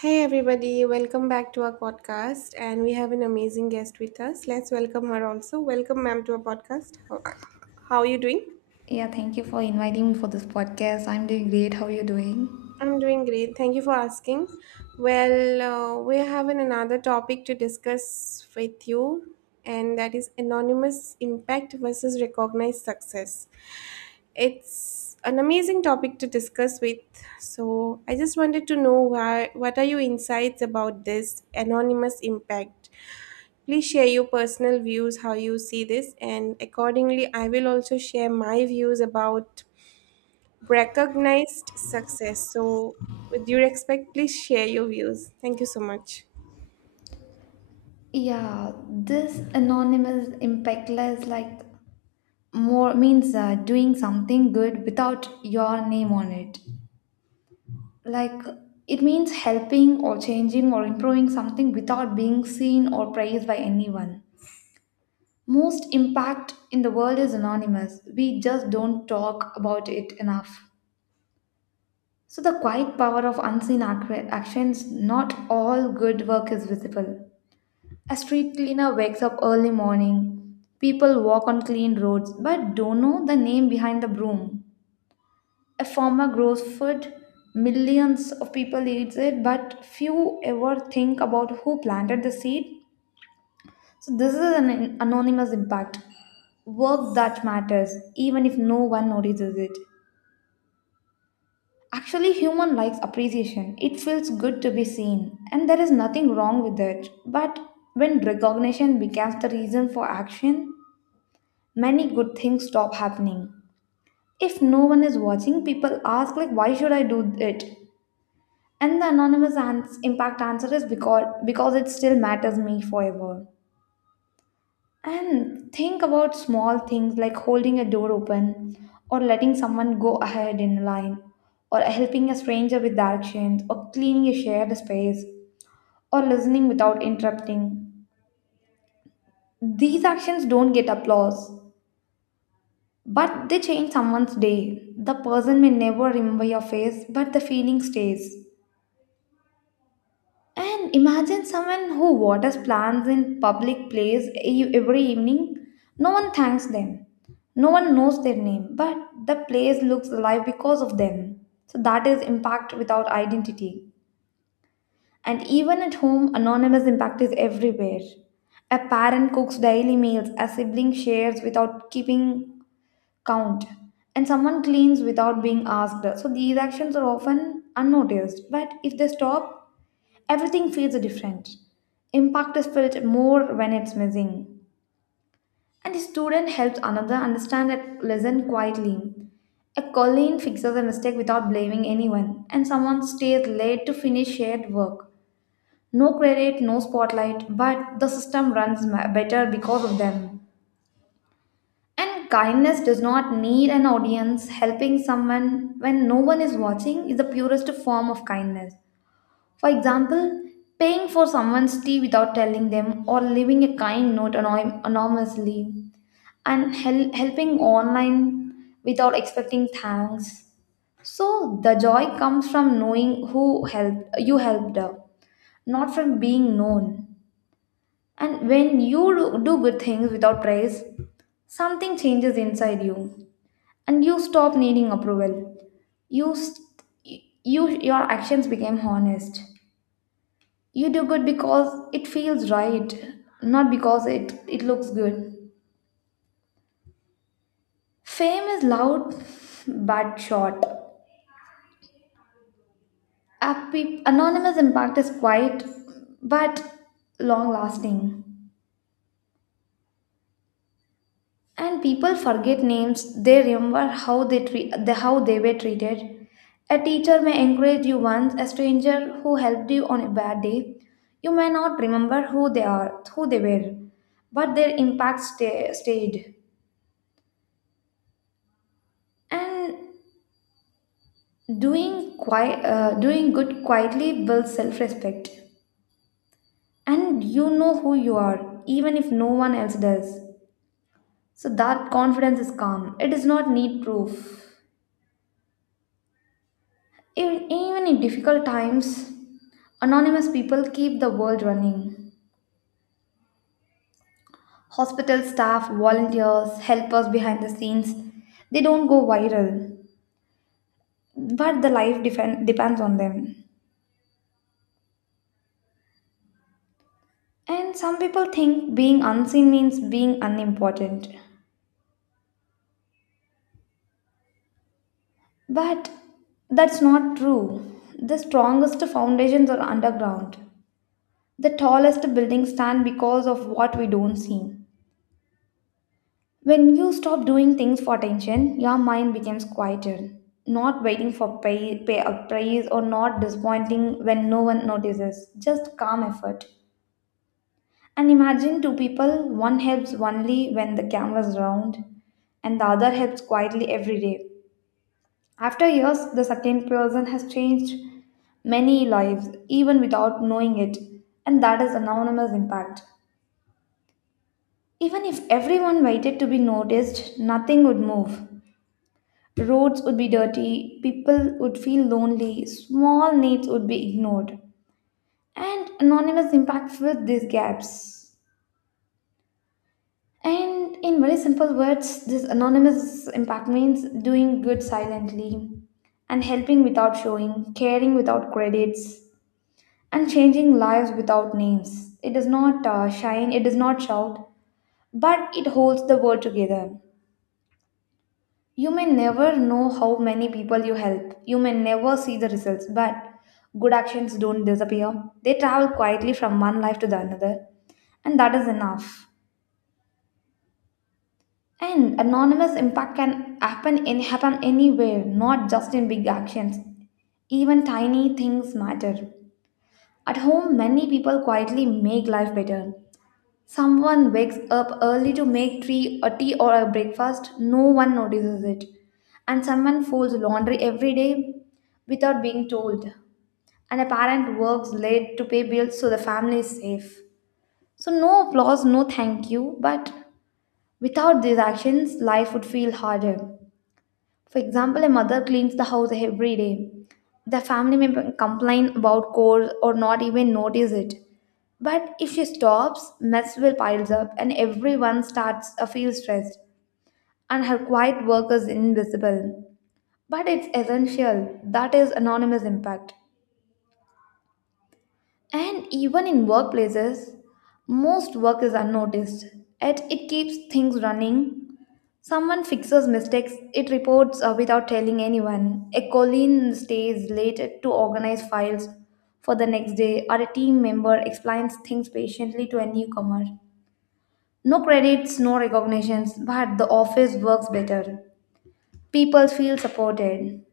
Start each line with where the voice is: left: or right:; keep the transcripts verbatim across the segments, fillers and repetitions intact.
right: Hey everybody, welcome back to our podcast and we have an amazing guest with us. Let's welcome her also. Welcome ma'am to our podcast. How, how are you doing?
left: Yeah, thank you for inviting me for this podcast. I'm doing great. How are you doing?
right: I'm doing great. Thank you for asking. Well, uh, we have an, another topic to discuss with you and that is anonymous impact versus recognized success. It's an amazing topic to discuss with. So, I just wanted to know why what are your insights about this anonymous impact? Please share your personal views, how you see this, and accordingly, I will also share my views about recognized success. So, with due respect, please share your views. Thank you so much.
left: Yeah, this anonymous, impactless, like more means uh, doing something good without your name on it. Like it means helping or changing or improving something without being seen or praised by anyone. Most impact in the world is anonymous. We just don't talk about it enough. So, the quiet power of unseen ac- actions, not all good work is visible. A street cleaner wakes up early morning. People walk on clean roads but don't know the name behind the broom. A farmer grows food. Millions of people eat it, but few ever think about who planted the seed. So, this is an anonymous impact. Work that matters, even if no one notices it. Actually, human likes appreciation. It feels good to be seen, and there is nothing wrong with it. But when recognition becomes the reason for action, many good things stop happening. If no one is watching, people ask like why should I do it? And the anonymous ans- impact answer is because because it still matters me forever. And think about small things like holding a door open, or letting someone go ahead in line, or helping a stranger with directions, or cleaning a shared space, or listening without interrupting. These actions don't get applause, but they change someone's day. The person may never remember your face, but the feeling stays. And imagine someone who waters plants in public place e- every evening. No one thanks them. No one knows their name, but the place looks alive because of them. So that is impact without identity. And even at home, anonymous impact is everywhere. A parent cooks daily meals, a sibling shares without keeping count, and someone cleans without being asked. So these actions are often unnoticed, but if they stop, everything feels different. Impact is felt more when it's missing. And a student helps another understand a lesson quietly, a colleague fixes a mistake without blaming anyone, and someone stays late to finish shared work. No credit, no spotlight, but the system runs ma- better because of them. And kindness does not need an audience. Helping someone when no one is watching is the purest form of kindness. For example, paying for someone's tea without telling them, or leaving a kind note anony- anonymously, and hel- helping online without expecting thanks. So the joy comes from knowing who helped you helped, not from being known. And when you do do good things without praise, something changes inside you, and you stop needing approval. You st- you your actions became honest. You do good because it feels right, not because it it looks good. Fame is loud but short. Appe- anonymous impact is quiet but long lasting. And people forget names, they remember how they treat the, how they were treated. A teacher may encourage you once, a stranger who helped you on a bad day, you may not remember who they are who they were, but their impact stay, stayed. And doing quiet uh, doing good quietly builds self-respect, and you know who you are even if no one else does. So that confidence is calm, it does not need proof. E- Even in difficult times, anonymous people keep the world running. Hospital staff, volunteers, helpers behind the scenes, they don't go viral, but the life defen- depends on them. And some people think being unseen means being unimportant. But that's not true. The strongest foundations are underground. The tallest buildings stand because of what we don't see. When you stop doing things for attention, your mind becomes quieter, not waiting for pay, pay a praise, or not disappointing when no one notices, just calm effort. And imagine two people, one helps only when the camera's round, and the other helps quietly every day. After years, the second person has changed many lives, even without knowing it, and that is anonymous impact. Even if everyone waited to be noticed, nothing would move. Roads would be dirty, people would feel lonely, small needs would be ignored, and anonymous impact filled these gaps. And in very simple words, this anonymous impact means doing good silently, and helping without showing, caring without credits, and changing lives without names. It does not uh, shine, it does not shout, but it holds the world together. You may never know how many people you help. You may never see the results, but good actions don't disappear. They travel quietly from one life to the another, and that is enough. And anonymous impact can happen in happen anywhere, not just in big actions. Even tiny things matter. At home, many people quietly make life better. Someone wakes up early to make tea, a tea or a breakfast, no one notices it. And someone folds laundry every day without being told. And a parent works late to pay bills so the family is safe. So, no applause, no thank you, but without these actions, life would feel harder. For example, a mother cleans the house every day. The family may complain about chores or not even notice it. But if she stops, mess will piles up and everyone starts to feel stressed. And her quiet work is invisible. But it's essential. That is anonymous impact. And even in workplaces, most work is unnoticed, yet it keeps things running. Someone fixes mistakes, it reports uh, without telling anyone. A colleague stays late to organize files for the next day, or a team member explains things patiently to a newcomer. No credits, no recognitions, but the office works better. People feel supported.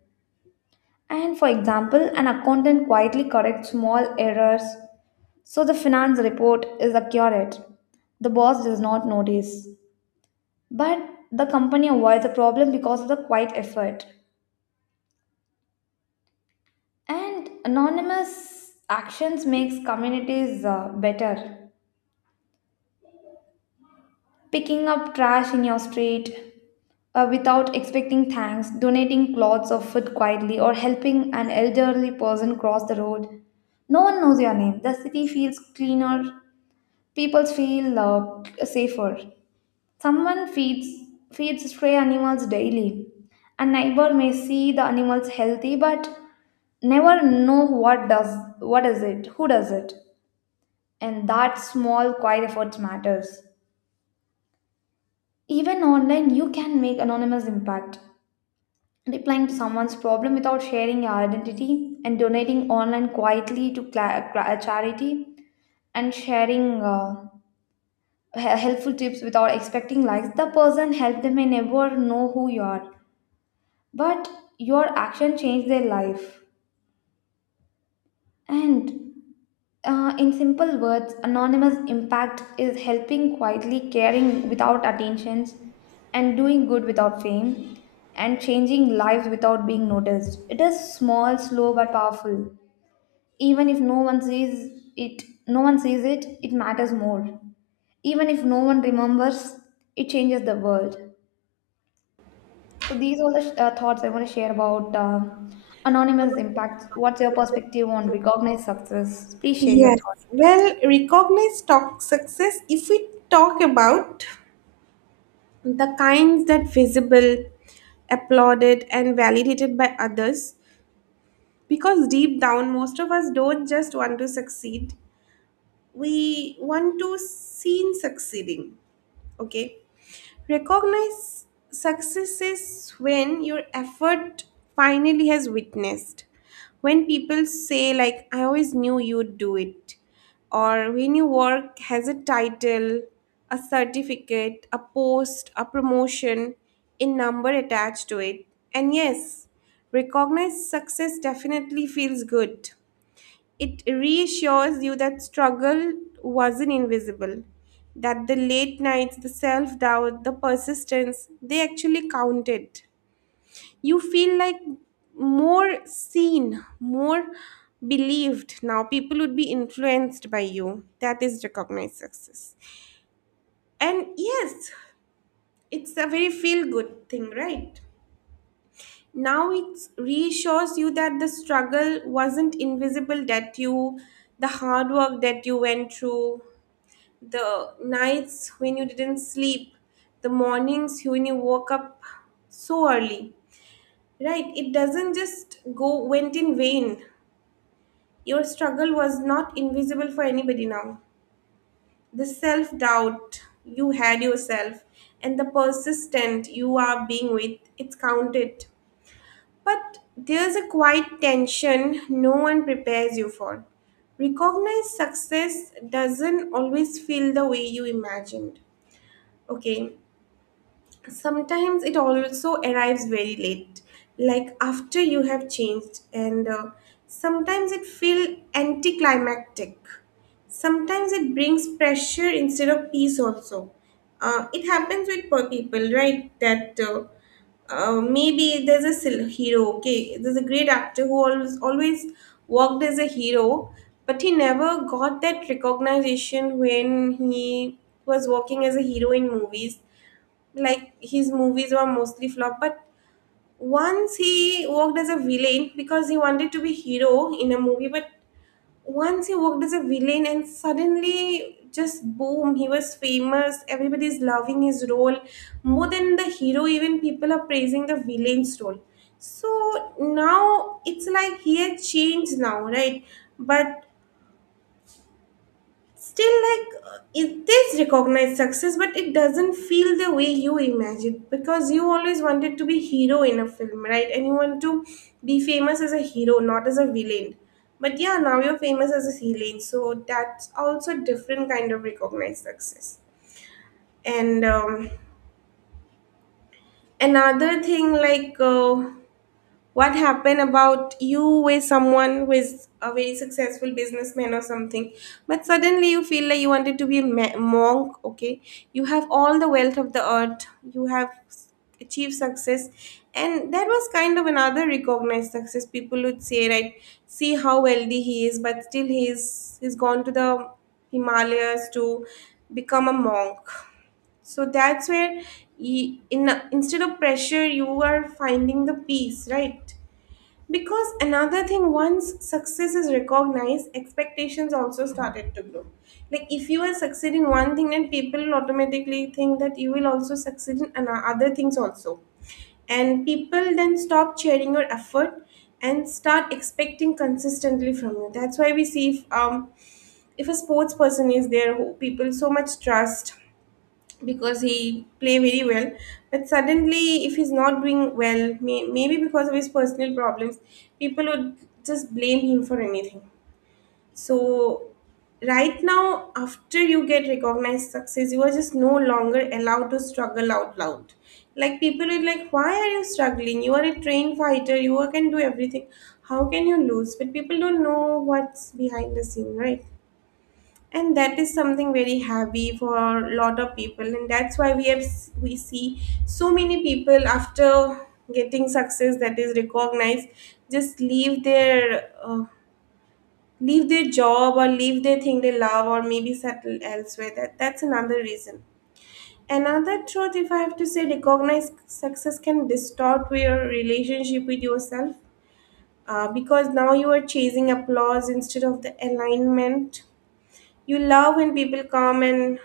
left: And for example, an accountant quietly corrects small errors, so the finance report is accurate. The boss does not notice. But the company avoids the problem because of the quiet effort. And anonymous actions makes communities uh, better. Picking up trash in your street uh, without expecting thanks, donating cloths or food quietly, or helping an elderly person cross the road. No one knows your name. The city feels cleaner. People feel uh, safer. Someone feeds feeds stray animals daily. A neighbor may see the animals healthy, but never know what does what is it, who does it. And that small quiet effort matters. Even online you can make anonymous impact, replying to someone's problem without sharing your identity, and donating online quietly to cla- cla- charity, and sharing uh, he- helpful tips without expecting likes. The person helped them may never know who you are, but your action changed their life. And Uh, in simple words, anonymous impact is helping quietly, caring without attentions, and doing good without fame, and changing lives without being noticed. It is small, slow, but powerful. Even if no one sees it, no one sees it, it matters more. Even if no one remembers, it changes the world. So these are the uh, thoughts I want to share about uh, anonymous impact. What's your perspective on recognized success? Please share your
right: Yes.
left: thoughts.
right: Well, recognized talk success, if we talk about the kinds that visible, applauded, and validated by others, because deep down, most of us don't just want to succeed. We want to seen succeeding. Okay. Recognize successes when your effort finally has witnessed. When people say, like, I always knew you'd do it, or when your work has a title, a certificate, a post, a promotion, a number attached to it. And yes, recognize success definitely feels good. It reassures you that struggle wasn't invisible, that the late nights, the self doubt, the persistence, they actually counted. You feel like more seen, more believed. Now, people would be influenced by you. That is recognized success. And yes, it's a very feel good thing, right? Now it reassures you that the struggle wasn't invisible, that you, the hard work that you went through, the nights when you didn't sleep, the mornings when you woke up so early. Right? It doesn't just go went in vain. Your struggle was not invisible for anybody now. The self doubt you had yourself and the persistent you are being with, it's counted. But there's a quiet tension no one prepares you for. Recognize success doesn't always feel the way you imagined. Okay, sometimes it also arrives very late, like after you have changed, and uh, sometimes it feels anticlimactic. Sometimes it brings pressure instead of peace, also. Uh, it happens with poor people, right? That uh, uh, maybe there's a sil- hero, okay? There's a great actor who always, always worked as a hero, but he never got that recognition when he was working as a hero in movies, like his movies were mostly flop. But once he worked as a villain, because he wanted to be hero in a movie, but once he worked as a villain, and suddenly just boom, he was famous, everybody's loving his role more than the hero. Even people are praising the villain's role. So now it's like he had changed now, right? But still, like, uh, it is recognized success, but it doesn't feel the way you imagine, because you always wanted to be hero in a film, right? And you want to be famous as a hero, not as a villain. But yeah, now you're famous as a villain, so that's also a different kind of recognized success. And um, another thing, like, uh, what happened about you with someone who is a very successful businessman or something, but suddenly you feel like you wanted to be a ma- monk, okay? You have all the wealth of the earth, you have s- achieved success, and that was kind of another recognized success, people would say, right? See how wealthy he is, but still he's he's gone to the Himalayas to become a monk. So that's where y in instead of pressure you are finding the peace, right? Because another thing, once success is recognized, expectations also started to grow. Like if you will succeed in one thing, then people will automatically think that you will also succeed in ano- other things also. And people then stop sharing your effort and start expecting consistently from you. That's why we see, if um if a sports person is there who people so much trust because he play very well, but suddenly if he's not doing well, may, maybe because of his personal problems, people would just blame him for anything. So right now, after you get recognized success, you are just no longer allowed to struggle out loud. Like people would, like, why are you struggling? You are- a trained fighter you are- can do everything. How can you lose? But people don't know what's behind the scene, right? And that is something very heavy for a lot of people, and that's why we have we see so many people after getting success that is recognized just leave their uh, leave their job or leave their thing they love, or maybe settle elsewhere. That that's another reason. Another truth, if I have to say, recognized success can distort your relationship with yourself, uh, because now you are chasing applause instead of the alignment. You love when people come and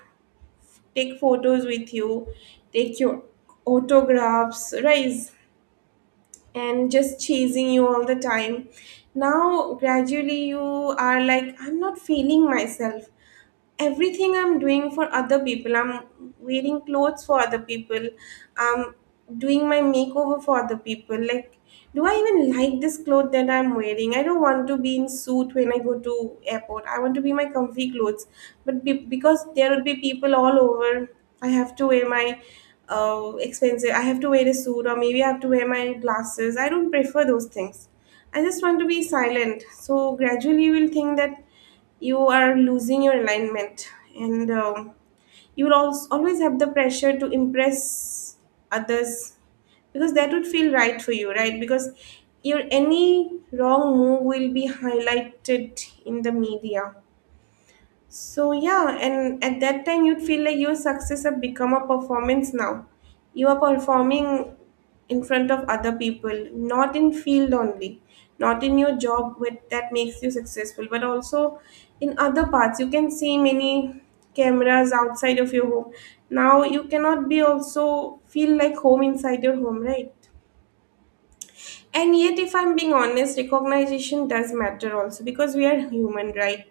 right: take photos with you, take your autographs, right? And just chasing you all the time. Now, gradually, you are like, I'm not feeling myself, everything I'm doing for other people. I'm wearing clothes for other people. I'm doing my makeover for other people. Like, do I even like this cloth that I'm wearing? I don't want to be in suit when I go to airport. I want to be my comfy clothes. But be- because there will be people all over, I have to wear my uh, expensive. I have to wear a suit, or maybe I have to wear my glasses. I don't prefer those things. I just want to be silent. So gradually, you will think that you are losing your alignment, and um, you will also always have the pressure to impress others, because that would feel right for you, right? Because your any wrong move will be highlighted in the media. So yeah, and at that time you'd feel like your success have become a performance now. You are performing in front of other people, not in field only, not in your job with that makes you successful, but also in other parts. You can see many cameras outside of your home. Now you cannot be also feel like home inside your home, right? And yet, if I'm being honest, recognition does matter also, because we are human, right?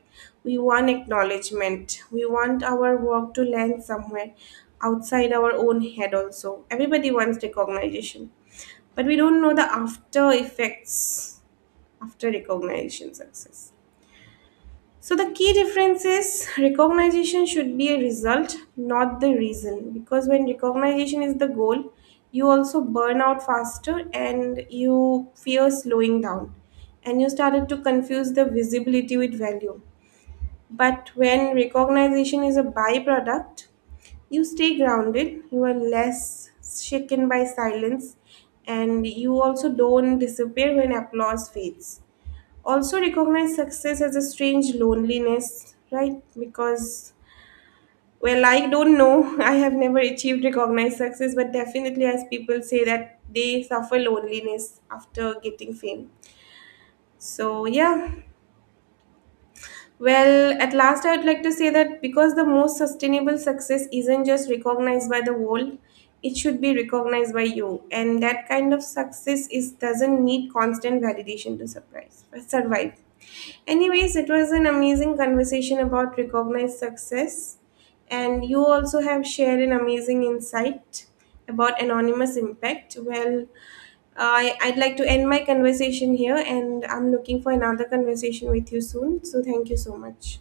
right: We want acknowledgement. We want our work to land somewhere outside our own head, also. Everybody wants recognition. But we don't know the after effects after recognition success. So the key difference is recognition should be a result, not the reason. Because when recognition is the goal, you also burn out faster and you fear slowing down. And you started to confuse the visibility with value. But when recognition is a byproduct, you stay grounded, you are less shaken by silence, and you also don't disappear when applause fades. Also, recognize success as a strange loneliness, right? Because, well, I don't know, I have never achieved recognized success, but definitely as people say, that they suffer loneliness after getting fame. So yeah. Well, at last, I would like to say that, because the most sustainable success isn't just recognized by the world, it should be recognized by you. And that kind of success is doesn't need constant validation to surprise survive. Anyways, it was an amazing conversation about recognized success. And you also have shared an amazing insight about anonymous impact. Well, I, I'd like to end my conversation here, and I'm looking for another conversation with you soon. So, thank you so much.